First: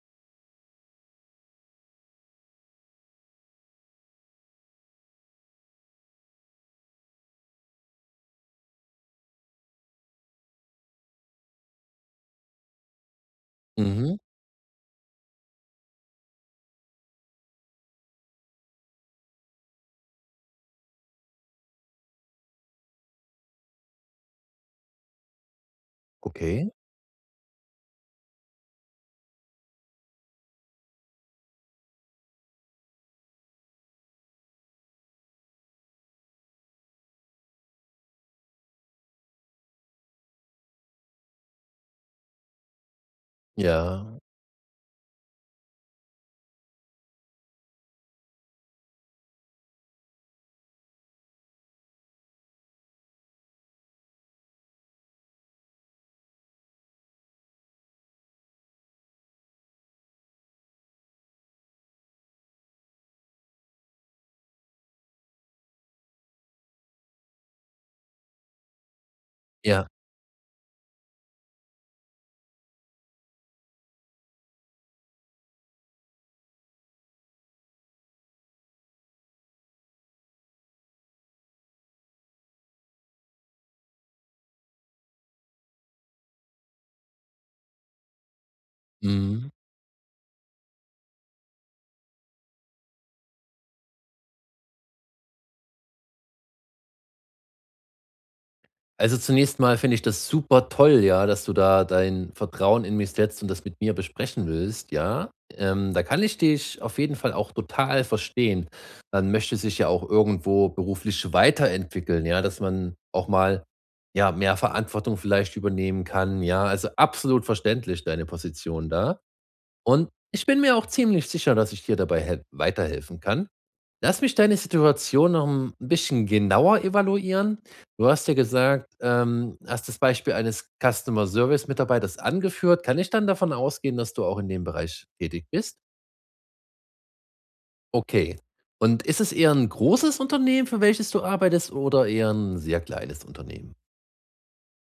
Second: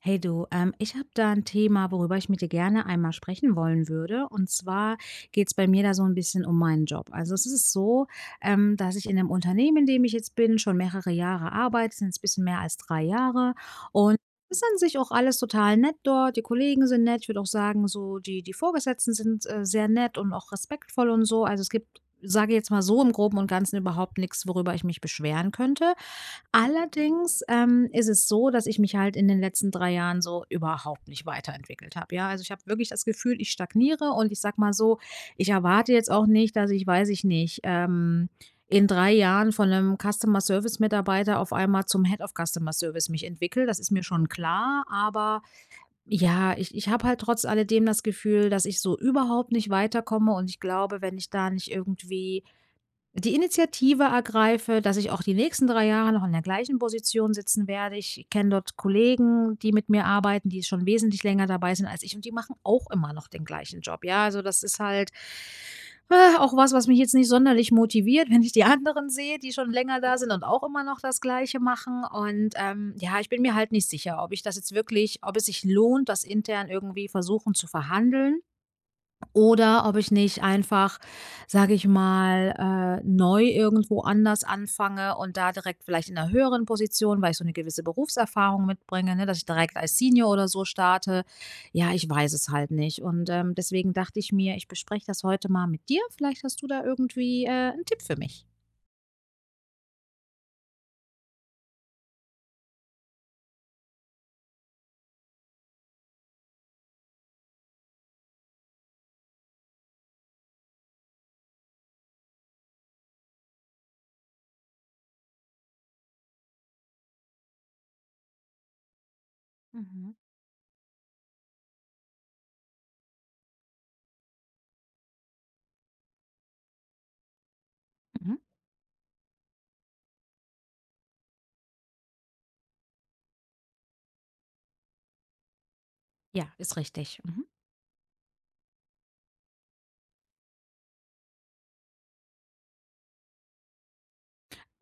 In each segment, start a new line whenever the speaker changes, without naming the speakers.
Hey du, ich habe da ein Thema, worüber ich mit dir gerne einmal sprechen wollen würde. Und zwar geht's bei mir da so ein bisschen um meinen Job. Also, es ist so, dass ich in dem Unternehmen, in dem ich jetzt bin, schon mehrere Jahre arbeite. Sind's bisschen mehr als 3 Jahre. Und
Mhm,
es ist an sich auch alles total nett dort. Die Kollegen sind nett. Ich würde auch sagen, so die Vorgesetzten sind, sehr nett und auch respektvoll und so. Also, es gibt, sage ich jetzt mal, so im Groben und Ganzen überhaupt nichts, worüber ich mich beschweren könnte.
okay,
Allerdings, ist es so, dass ich mich halt in den letzten 3 Jahren so überhaupt nicht weiterentwickelt habe, ja? Also, ich habe wirklich das Gefühl, ich stagniere, und ich sage mal so, ich erwarte jetzt auch nicht, dass ich, weiß ich nicht, in 3 Jahren von einem Customer Service Mitarbeiter auf einmal zum Head of Customer Service mich entwickle. Das ist mir
ja,
schon klar, aber ja, ich habe halt trotz alledem das Gefühl, dass ich so überhaupt nicht weiterkomme, und ich glaube, wenn ich da nicht irgendwie die Initiative ergreife, dass ich auch die nächsten 3 Jahre noch in der gleichen Position sitzen werde. Ich kenne dort Kollegen, die mit mir arbeiten, die schon wesentlich länger dabei sind als ich, und die machen auch immer noch den gleichen Job. Ja, also das ist halt, auch was, was mich jetzt nicht sonderlich motiviert, wenn ich die anderen sehe, die schon
ja,
länger da sind und auch immer noch das Gleiche machen. Und ja, ich bin mir halt nicht sicher, ob ich das jetzt wirklich, ob es sich lohnt, das intern irgendwie versuchen zu verhandeln, oder ob ich nicht einfach, sage ich mal, neu irgendwo anders anfange und da direkt vielleicht in einer höheren Position, weil ich so eine gewisse Berufserfahrung mitbringe, ne, dass ich
mhm.
direkt als Senior oder so starte. Ja, ich weiß es halt nicht. Und, deswegen dachte ich mir, ich bespreche das heute mal mit dir. Vielleicht hast du da irgendwie, 'n Tipp für mich.
Also, zunächst mal finde ich das super toll, ja, dass du da dein Vertrauen in mich setzt und das mit mir besprechen willst, ja. Da kann ich dich auf jeden Fall auch total verstehen. Man möchte sich ja auch irgendwo beruflich weiterentwickeln, ja, dass man auch mal, ja, mehr Verantwortung vielleicht übernehmen kann, ja. Also, absolut verständlich deine Position da. Und
Mhm.
ich bin mir auch ziemlich sicher, dass ich dir dabei hel weiterhelfen kann. Lass mich deine Situation noch ein bisschen genauer evaluieren. Du hast ja
Mhm.
gesagt, hast das Beispiel eines Customer Service Mitarbeiters angeführt. Kann ich dann davon ausgehen, dass du auch in dem Bereich tätig bist?
Ja, ist richtig. Mhm.
Okay. Und ist es eher ein großes Unternehmen, für welches du arbeitest, oder eher ein sehr kleines Unternehmen?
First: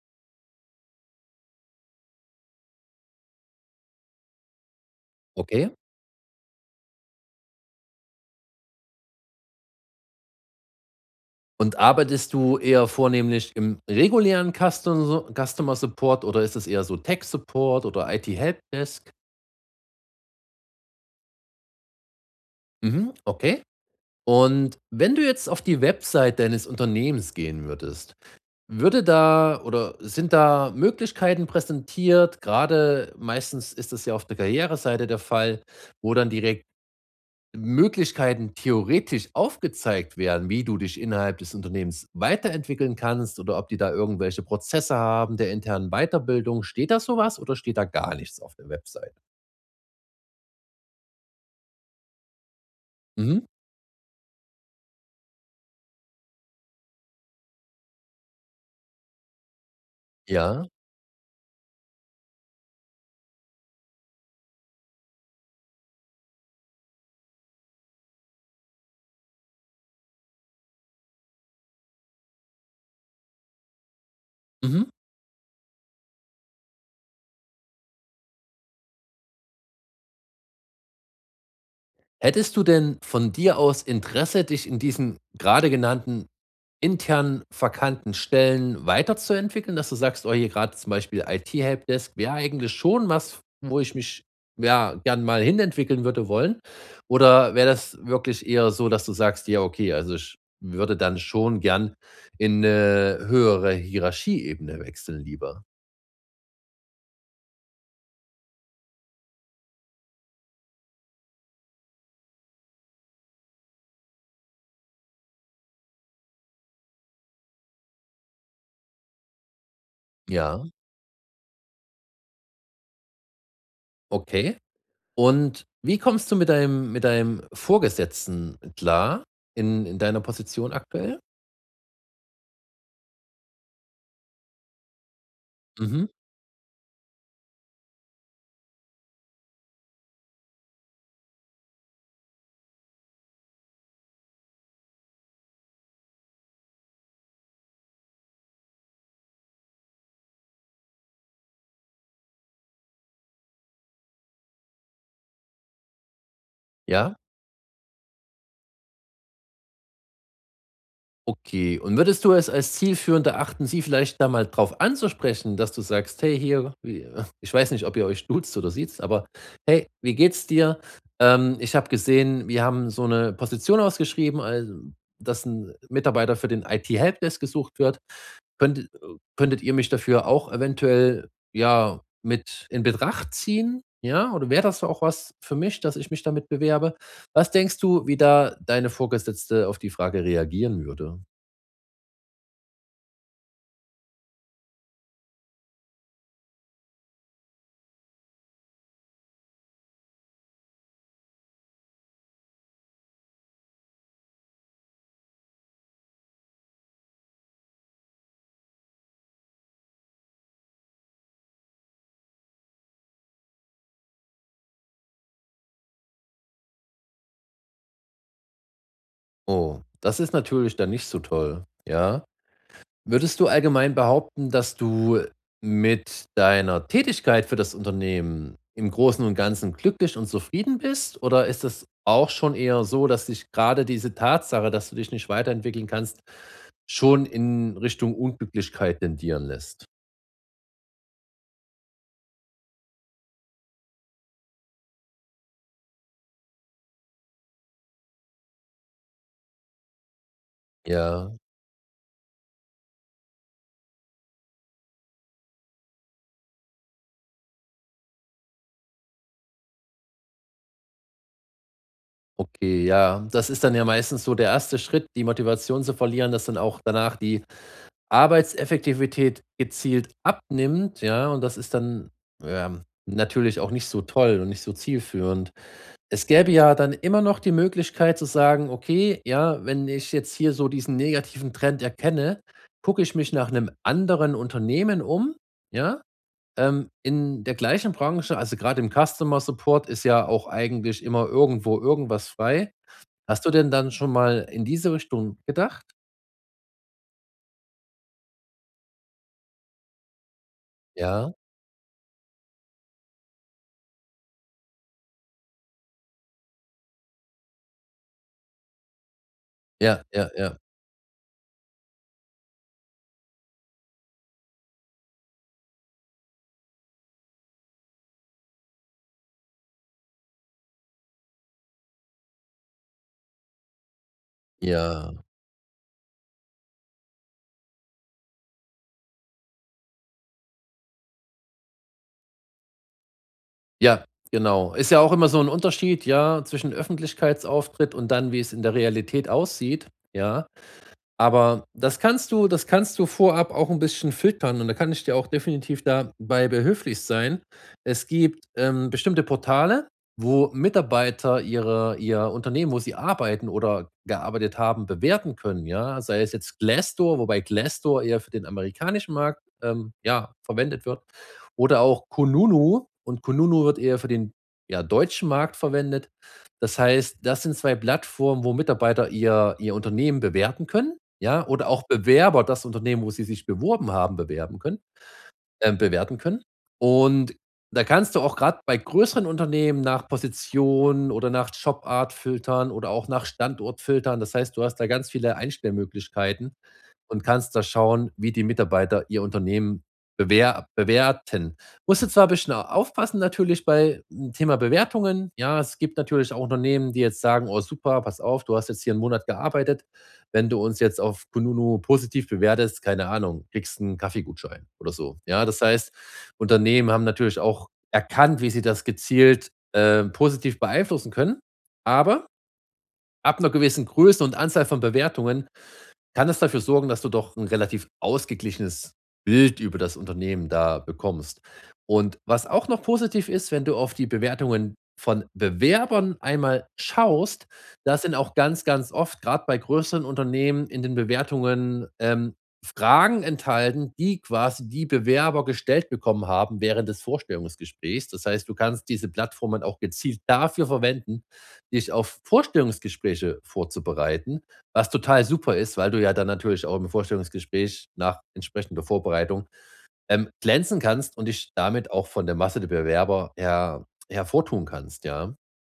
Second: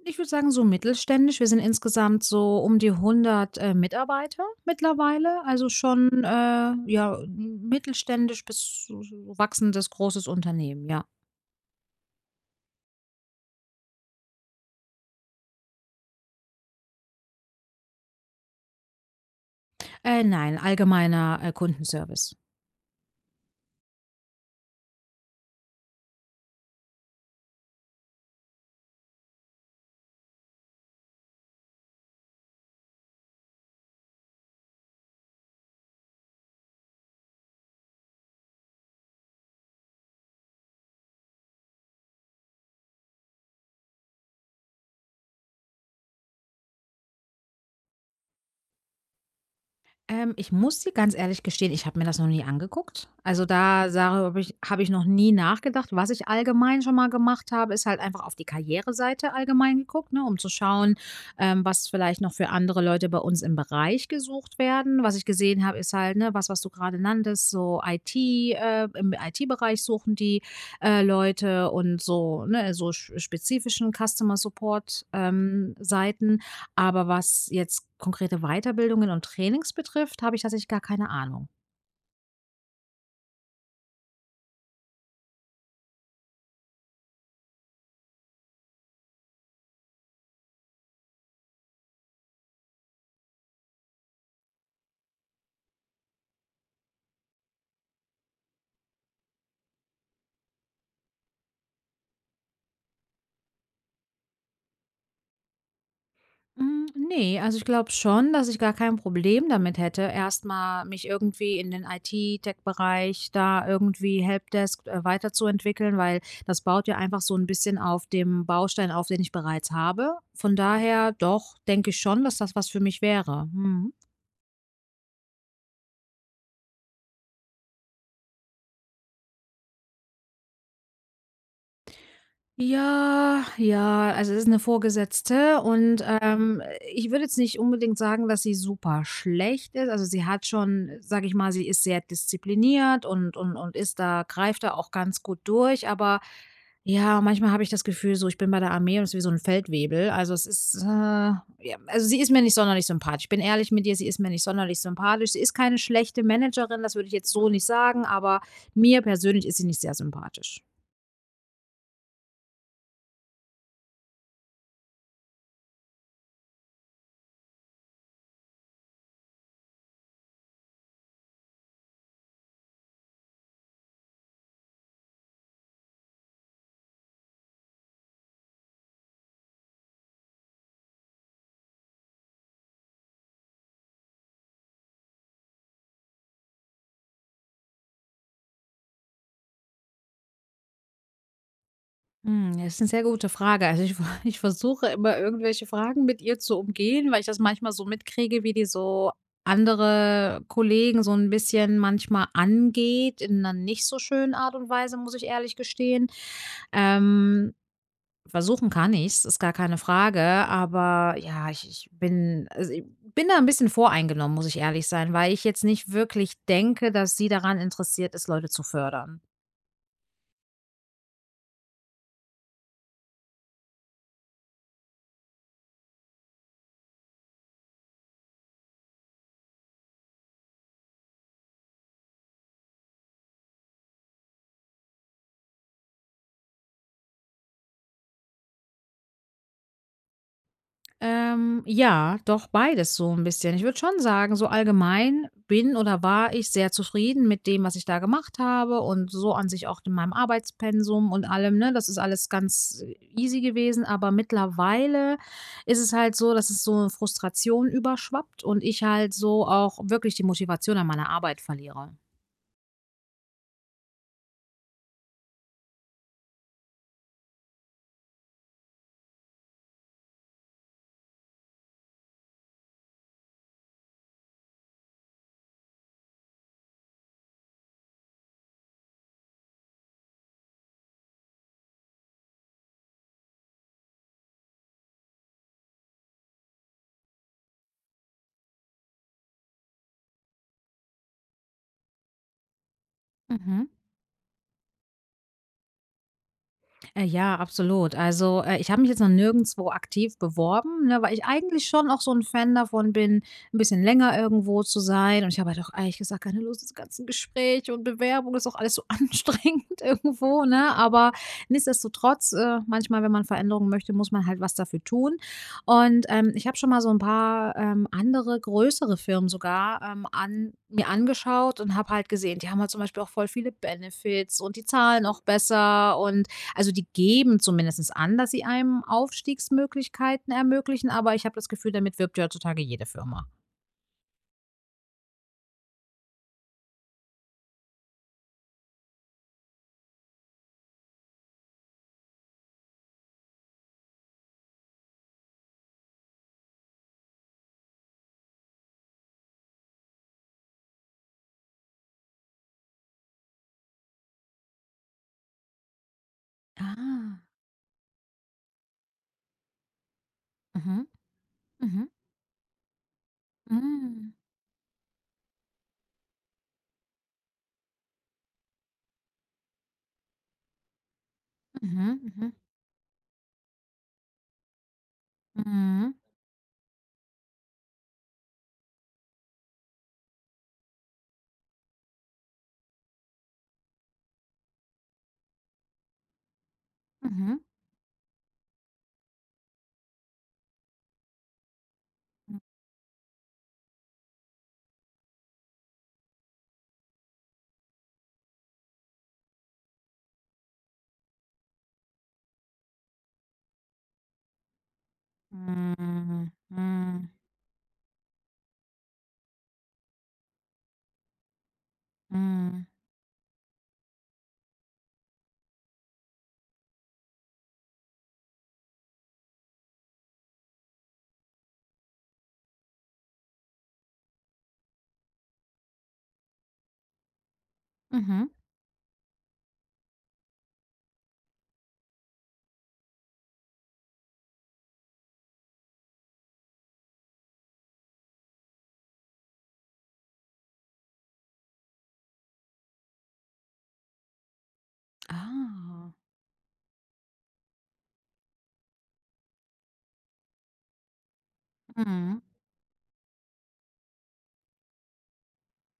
Ich würde sagen, so mittelständisch. Wir sind insgesamt so um die 100 Mitarbeiter mittlerweile, also
Okay.
schon, ja, mittelständisch bis so so wachsendes großes Unternehmen, ja.
Und arbeitest du eher vornehmlich im regulären Customer Support oder ist es eher so Tech Support oder IT Helpdesk?
Nein, allgemeiner, Kundenservice.
Mhm, okay. Und wenn du jetzt auf die Website deines Unternehmens gehen würdest, würde da oder sind da Möglichkeiten präsentiert? Gerade meistens ist das ja auf der Karriereseite der Fall, wo dann direkt Möglichkeiten theoretisch aufgezeigt werden, wie du dich innerhalb des Unternehmens weiterentwickeln kannst oder ob die da irgendwelche Prozesse haben der internen Weiterbildung. Steht da sowas oder steht da gar nichts auf der Website?
Ich muss dir ganz ehrlich gestehen, ich habe mir das noch nie angeguckt. Also
Mhm.
da Sache habe ich noch nie nachgedacht. Was ich allgemein schon mal gemacht habe, ist halt einfach auf die Karriereseite allgemein geguckt, ne, um zu
Ja.
schauen, was vielleicht noch für andere Leute bei uns im Bereich gesucht werden. Was ich gesehen habe, ist halt, ne, was, was du gerade nanntest, so IT, im IT-Bereich suchen die Leute und so, ne, so spezifischen Customer
Mhm.
Support, Seiten. Aber was jetzt konkrete Weiterbildungen und Trainings betrifft, habe ich tatsächlich gar keine Ahnung.
Hättest du denn von dir aus Interesse, dich in diesen gerade genannten intern verkannten Stellen weiterzuentwickeln, dass du sagst: „Oh, hier gerade zum Beispiel IT-Helpdesk wäre eigentlich schon was, wo ich mich, ja, gern mal hinentwickeln würde wollen?“ Oder wäre das wirklich eher so, dass du sagst: „Ja, okay, also ich würde dann schon gern in eine höhere Hierarchieebene wechseln lieber?“
Hm, ne, also ich glaube schon, dass ich gar kein Problem damit hätte, erstmal mich irgendwie in den IT-Tech-Bereich, da irgendwie Helpdesk, weiterzuentwickeln, weil das baut ja einfach so ein bisschen auf dem Baustein auf, den ich bereits habe. Von
Ja,
daher doch, denke ich schon, dass das was für mich wäre. Mhm.
okay. Und wie kommst du mit deinem Vorgesetzten klar in deiner Position aktuell?
Ja, ja, also es ist eine Vorgesetzte, und,
Mhm,
ich würde jetzt nicht unbedingt sagen, dass sie super schlecht ist. Also, sie hat schon, sage ich mal, sie ist sehr diszipliniert und und ist da, greift da auch ganz gut durch, aber ja, manchmal habe ich das Gefühl so, ich bin bei der Armee und es ist wie so ein Feldwebel. Also, es ist, äh, ja, also sie ist mir nicht sonderlich sympathisch. Ich bin ehrlich mit dir, sie ist mir nicht sonderlich sympathisch. Sie ist keine schlechte Managerin, das würde ich
ja.
jetzt so nicht sagen, aber mir persönlich ist sie nicht sehr sympathisch.
Okay, und würdest du es als zielführend erachten, sie vielleicht da mal drauf anzusprechen, dass du sagst: „Hey, hier, wie“, ich weiß nicht, ob ihr euch duzt oder siezt, aber: „Hey, wie geht's dir? Ich habe gesehen, wir haben so eine Position ausgeschrieben, al dass ein Mitarbeiter für den IT-Helpdesk gesucht wird. Könntet Könntet ihr mich dafür auch eventuell, ja, mit in Betracht ziehen? Ja, oder wäre das auch was für mich, dass ich mich damit bewerbe?“ Was denkst du, wie da deine Vorgesetzte auf die Frage reagieren würde?
Hm, das ist eine sehr gute Frage. Also, ich ich versuche immer, irgendwelche Fragen mit ihr zu umgehen, weil ich das manchmal so mitkriege, wie die so andere Kollegen so ein bisschen manchmal angeht, in einer nicht so schönen Art und Weise, muss ich ehrlich gestehen. Ähm, versuchen kann ich es, ist gar keine Frage, aber ja, ich bin, also, ich bin da ein bisschen voreingenommen, muss ich ehrlich sein, weil ich jetzt nicht wirklich denke, dass sie daran interessiert ist, Leute zu fördern.
Oh, das ist natürlich dann nicht so toll, ja. Würdest du allgemein behaupten, dass du mit deiner Tätigkeit für das Unternehmen im Großen und Ganzen glücklich und zufrieden bist? Oder ist es auch schon eher so, dass dich gerade diese Tatsache, dass du dich nicht weiterentwickeln kannst, schon in Richtung Unglücklichkeit tendieren lässt?
Ja, doch beides so ein bisschen. Ich würde schon sagen, so allgemein bin oder war ich sehr zufrieden mit dem, was ich da gemacht habe und so an sich auch in meinem Arbeitspensum und
Ja,
allem, ne? Das ist alles ganz easy gewesen, aber mittlerweile ist es halt so, dass es so 'ne Frustration überschwappt und ich halt so auch wirklich die Motivation an meiner Arbeit verliere.
okay, ja. Das ist dann ja meistens so der erste Schritt, die Motivation zu verlieren, dass dann auch danach die Arbeitseffektivität gezielt abnimmt, ja, und das ist dann, ja, natürlich auch nicht so toll und nicht so zielführend. Es gäbe ja dann immer noch die Möglichkeit zu sagen: „Okay, ja, wenn ich jetzt hier so diesen negativen Trend erkenne, gucke ich mich nach einem anderen Unternehmen um“, ja, in der gleichen Branche. Also, gerade im Customer Support ist ja auch eigentlich immer irgendwo irgendwas frei. Hast du
Mhm.
denn dann schon mal in diese Richtung gedacht?
Ja, absolut. Also, ich habe mich jetzt noch nirgendswo aktiv beworben, ne, weil ich
Ja,
eigentlich schon auch so ein Fan davon bin, ein bisschen länger irgendwo zu sein, und ich habe halt auch ehrlich gesagt keine Lust, diese ganzen Gespräche und Bewerbungen, ist auch alles so anstrengend
ja, ja,
irgendwo,
ja,
ne? Aber nichtsdestotrotz, manchmal, wenn man Veränderungen möchte, muss man halt was dafür tun. Und, ich habe schon mal so ein paar, andere größere Firmen sogar, an mir angeschaut und habe halt gesehen, die haben halt zum Beispiel auch voll viele Benefits und die zahlen
ja.
auch besser, und also, die geben zumindestens an, dass sie einem Aufstiegsmöglichkeiten ermöglichen, aber ich habe das Gefühl, damit wirbt ja heutzutage jede Firma.
Ja, genau. Ist ja auch immer so ein Unterschied, ja, zwischen Öffentlichkeitsauftritt und dann, wie es in der Realität aussieht, ja? Aber das kannst du vorab auch ein bisschen filtern und da kann ich dir auch definitiv dabei behilflich sein. Es gibt, bestimmte Portale, wo Mitarbeiter ihr Unternehmen, wo sie arbeiten oder gearbeitet haben, bewerten können, ja? Sei es jetzt Glassdoor,
Ah,
wobei Glassdoor eher für den amerikanischen Markt, ja, verwendet
mhm,
wird oder
mhm,
auch Kununu, und Kununu wird eher für
mhm,
den, ja, deutschen Markt verwendet. Das heißt, das sind 2 Plattformen, wo Mitarbeiter ihr Unternehmen bewerten können, ja, oder auch
mhm, mhm,
Bewerber das Unternehmen, wo sie sich beworben haben, bewerben können,
mhm,
bewerten können. Und da kannst du auch gerade bei größeren Unternehmen nach Position oder nach Jobart filtern oder auch nach Standort filtern. Das heißt, du hast da ganz viele Einstellmöglichkeiten und
mhm,
kannst da schauen, wie die Mitarbeiter ihr Unternehmen bewerten. Musst du zwar ein bisschen aufpassen natürlich bei 'm Thema Bewertungen. Ja, es gibt natürlich auch Unternehmen, die jetzt sagen: „Oh super, pass auf, du hast jetzt hier einen Monat gearbeitet. Wenn du uns jetzt auf kununu positiv bewertest, keine Ahnung, kriegst einen Kaffeegutschein oder so.“ Ja, das heißt,
mhm,
Unternehmen haben
mhm,
natürlich auch erkannt, wie sie das gezielt, positiv beeinflussen können. Aber
mhm,
ab einer gewissen Größe und Anzahl von Bewertungen kann es dafür sorgen, dass du doch ein relativ ausgeglichenes Bild über das Unternehmen da bekommst. Und was auch noch positiv ist, wenn du auf die Bewertungen von Bewerbern einmal schaust, da sind
mhm,
auch ganz, ganz oft, gerade bei größeren Unternehmen, in den Bewertungen, Fragen enthalten, die quasi die Bewerber gestellt bekommen haben während des Vorstellungsgesprächs. Das heißt, du kannst diese Plattformen auch gezielt dafür verwenden, dich auf Vorstellungsgespräche vorzubereiten. Was total super ist, weil
ah,
du ja dann natürlich auch im Vorstellungsgespräch nach entsprechender Vorbereitung, glänzen kannst und dich damit auch
mhm.
von der Masse der Bewerber her hervortun kannst, ja.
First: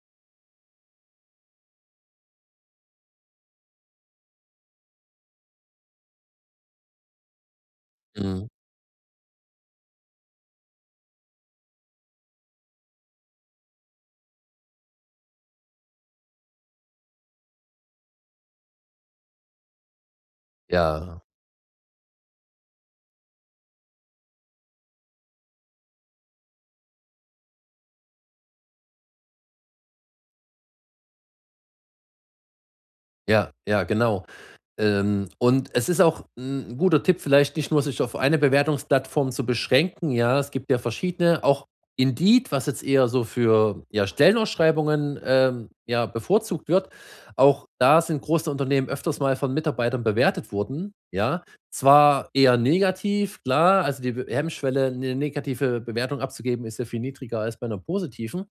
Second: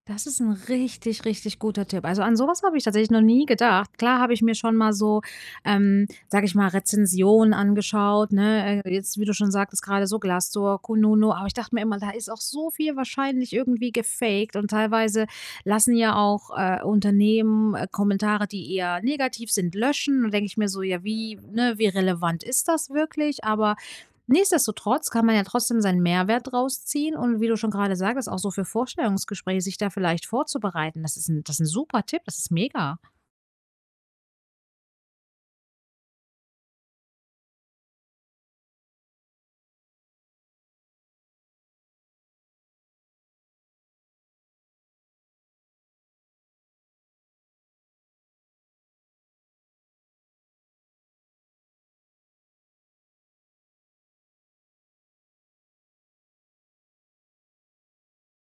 Das ist ein richtig, richtig guter Tipp. Also, an sowas habe ich tatsächlich noch nie gedacht. Klar habe ich mir schon mal so, sage ich mal, Rezensionen angeschaut,
Mhm.
ne? Jetzt, wie du schon sagtest, gerade so Glassdoor, Kununu, aber ich dachte mir immer, da ist auch so viel wahrscheinlich irgendwie gefaked und teilweise lassen ja auch, Unternehmen, Kommentare, die eher negativ sind, löschen. Und denke ich mir so: „Ja,
Ja,
wie, ne, wie relevant ist das wirklich?“ Aber nichtsdestotrotz kann man ja trotzdem seinen Mehrwert draus ziehen, und wie du schon gerade sagtest, auch so für Vorstellungsgespräche sich da vielleicht vorzubereiten. Das ist ein, das ist 'n super Tipp, das ist mega.
ja, ja, genau. Und es ist auch ein guter Tipp, vielleicht nicht nur sich auf eine Bewertungsplattform zu beschränken, ja? Es gibt ja verschiedene, auch Indeed, was jetzt eher so für, ja, Stellenausschreibungen, ja, bevorzugt wird. Auch da sind große Unternehmen öfters mal von Mitarbeitern bewertet worden, ja? Zwar eher negativ, klar, also die Be Hemmschwelle, eine negative Bewertung abzugeben, ist ja viel niedriger als bei einer positiven.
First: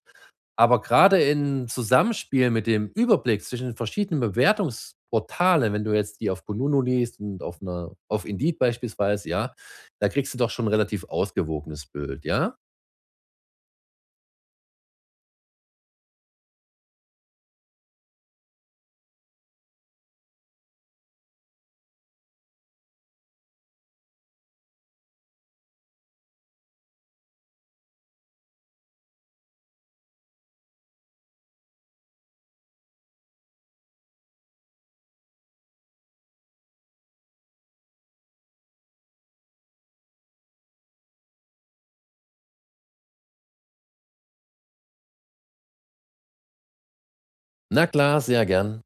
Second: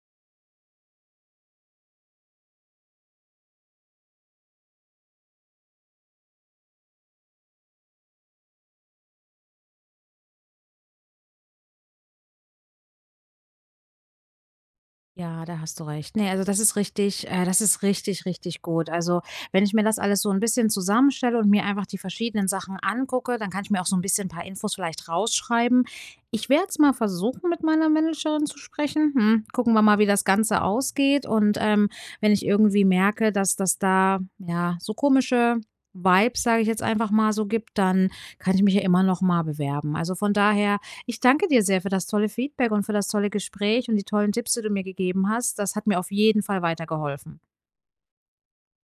Aber gerade in Zusammenspiel mit dem Überblick zwischen den verschiedenen Bewertungsportalen, wenn du jetzt die auf Kununu liest und auf Indeed beispielsweise, ja, da kriegst du doch schon 'n relativ ausgewogenes Bild, ja?
Ja, da hast du recht. Ne, also das ist richtig, das ist richtig, richtig gut. Also, wenn ich mir das alles so ein bisschen zusammenstelle und mir einfach die verschiedenen Sachen angucke, dann kann ich mir auch so ein bisschen ein paar Infos vielleicht rausschreiben. Ich werde es mal versuchen, mit meiner Managerin zu sprechen. Hm, gucken wir mal, wie das Ganze ausgeht. Und, wenn ich irgendwie merke, dass das da, ja, so komische Vibes, sage ich jetzt einfach mal so, gibt, dann kann ich mich ja immer noch mal bewerben. Also, von daher, ich danke dir sehr für das tolle Feedback und für das tolle Gespräch und die tollen Tipps, die du mir gegeben hast. Das hat mir auf jeden Fall weitergeholfen.
Na klar, sehr gern.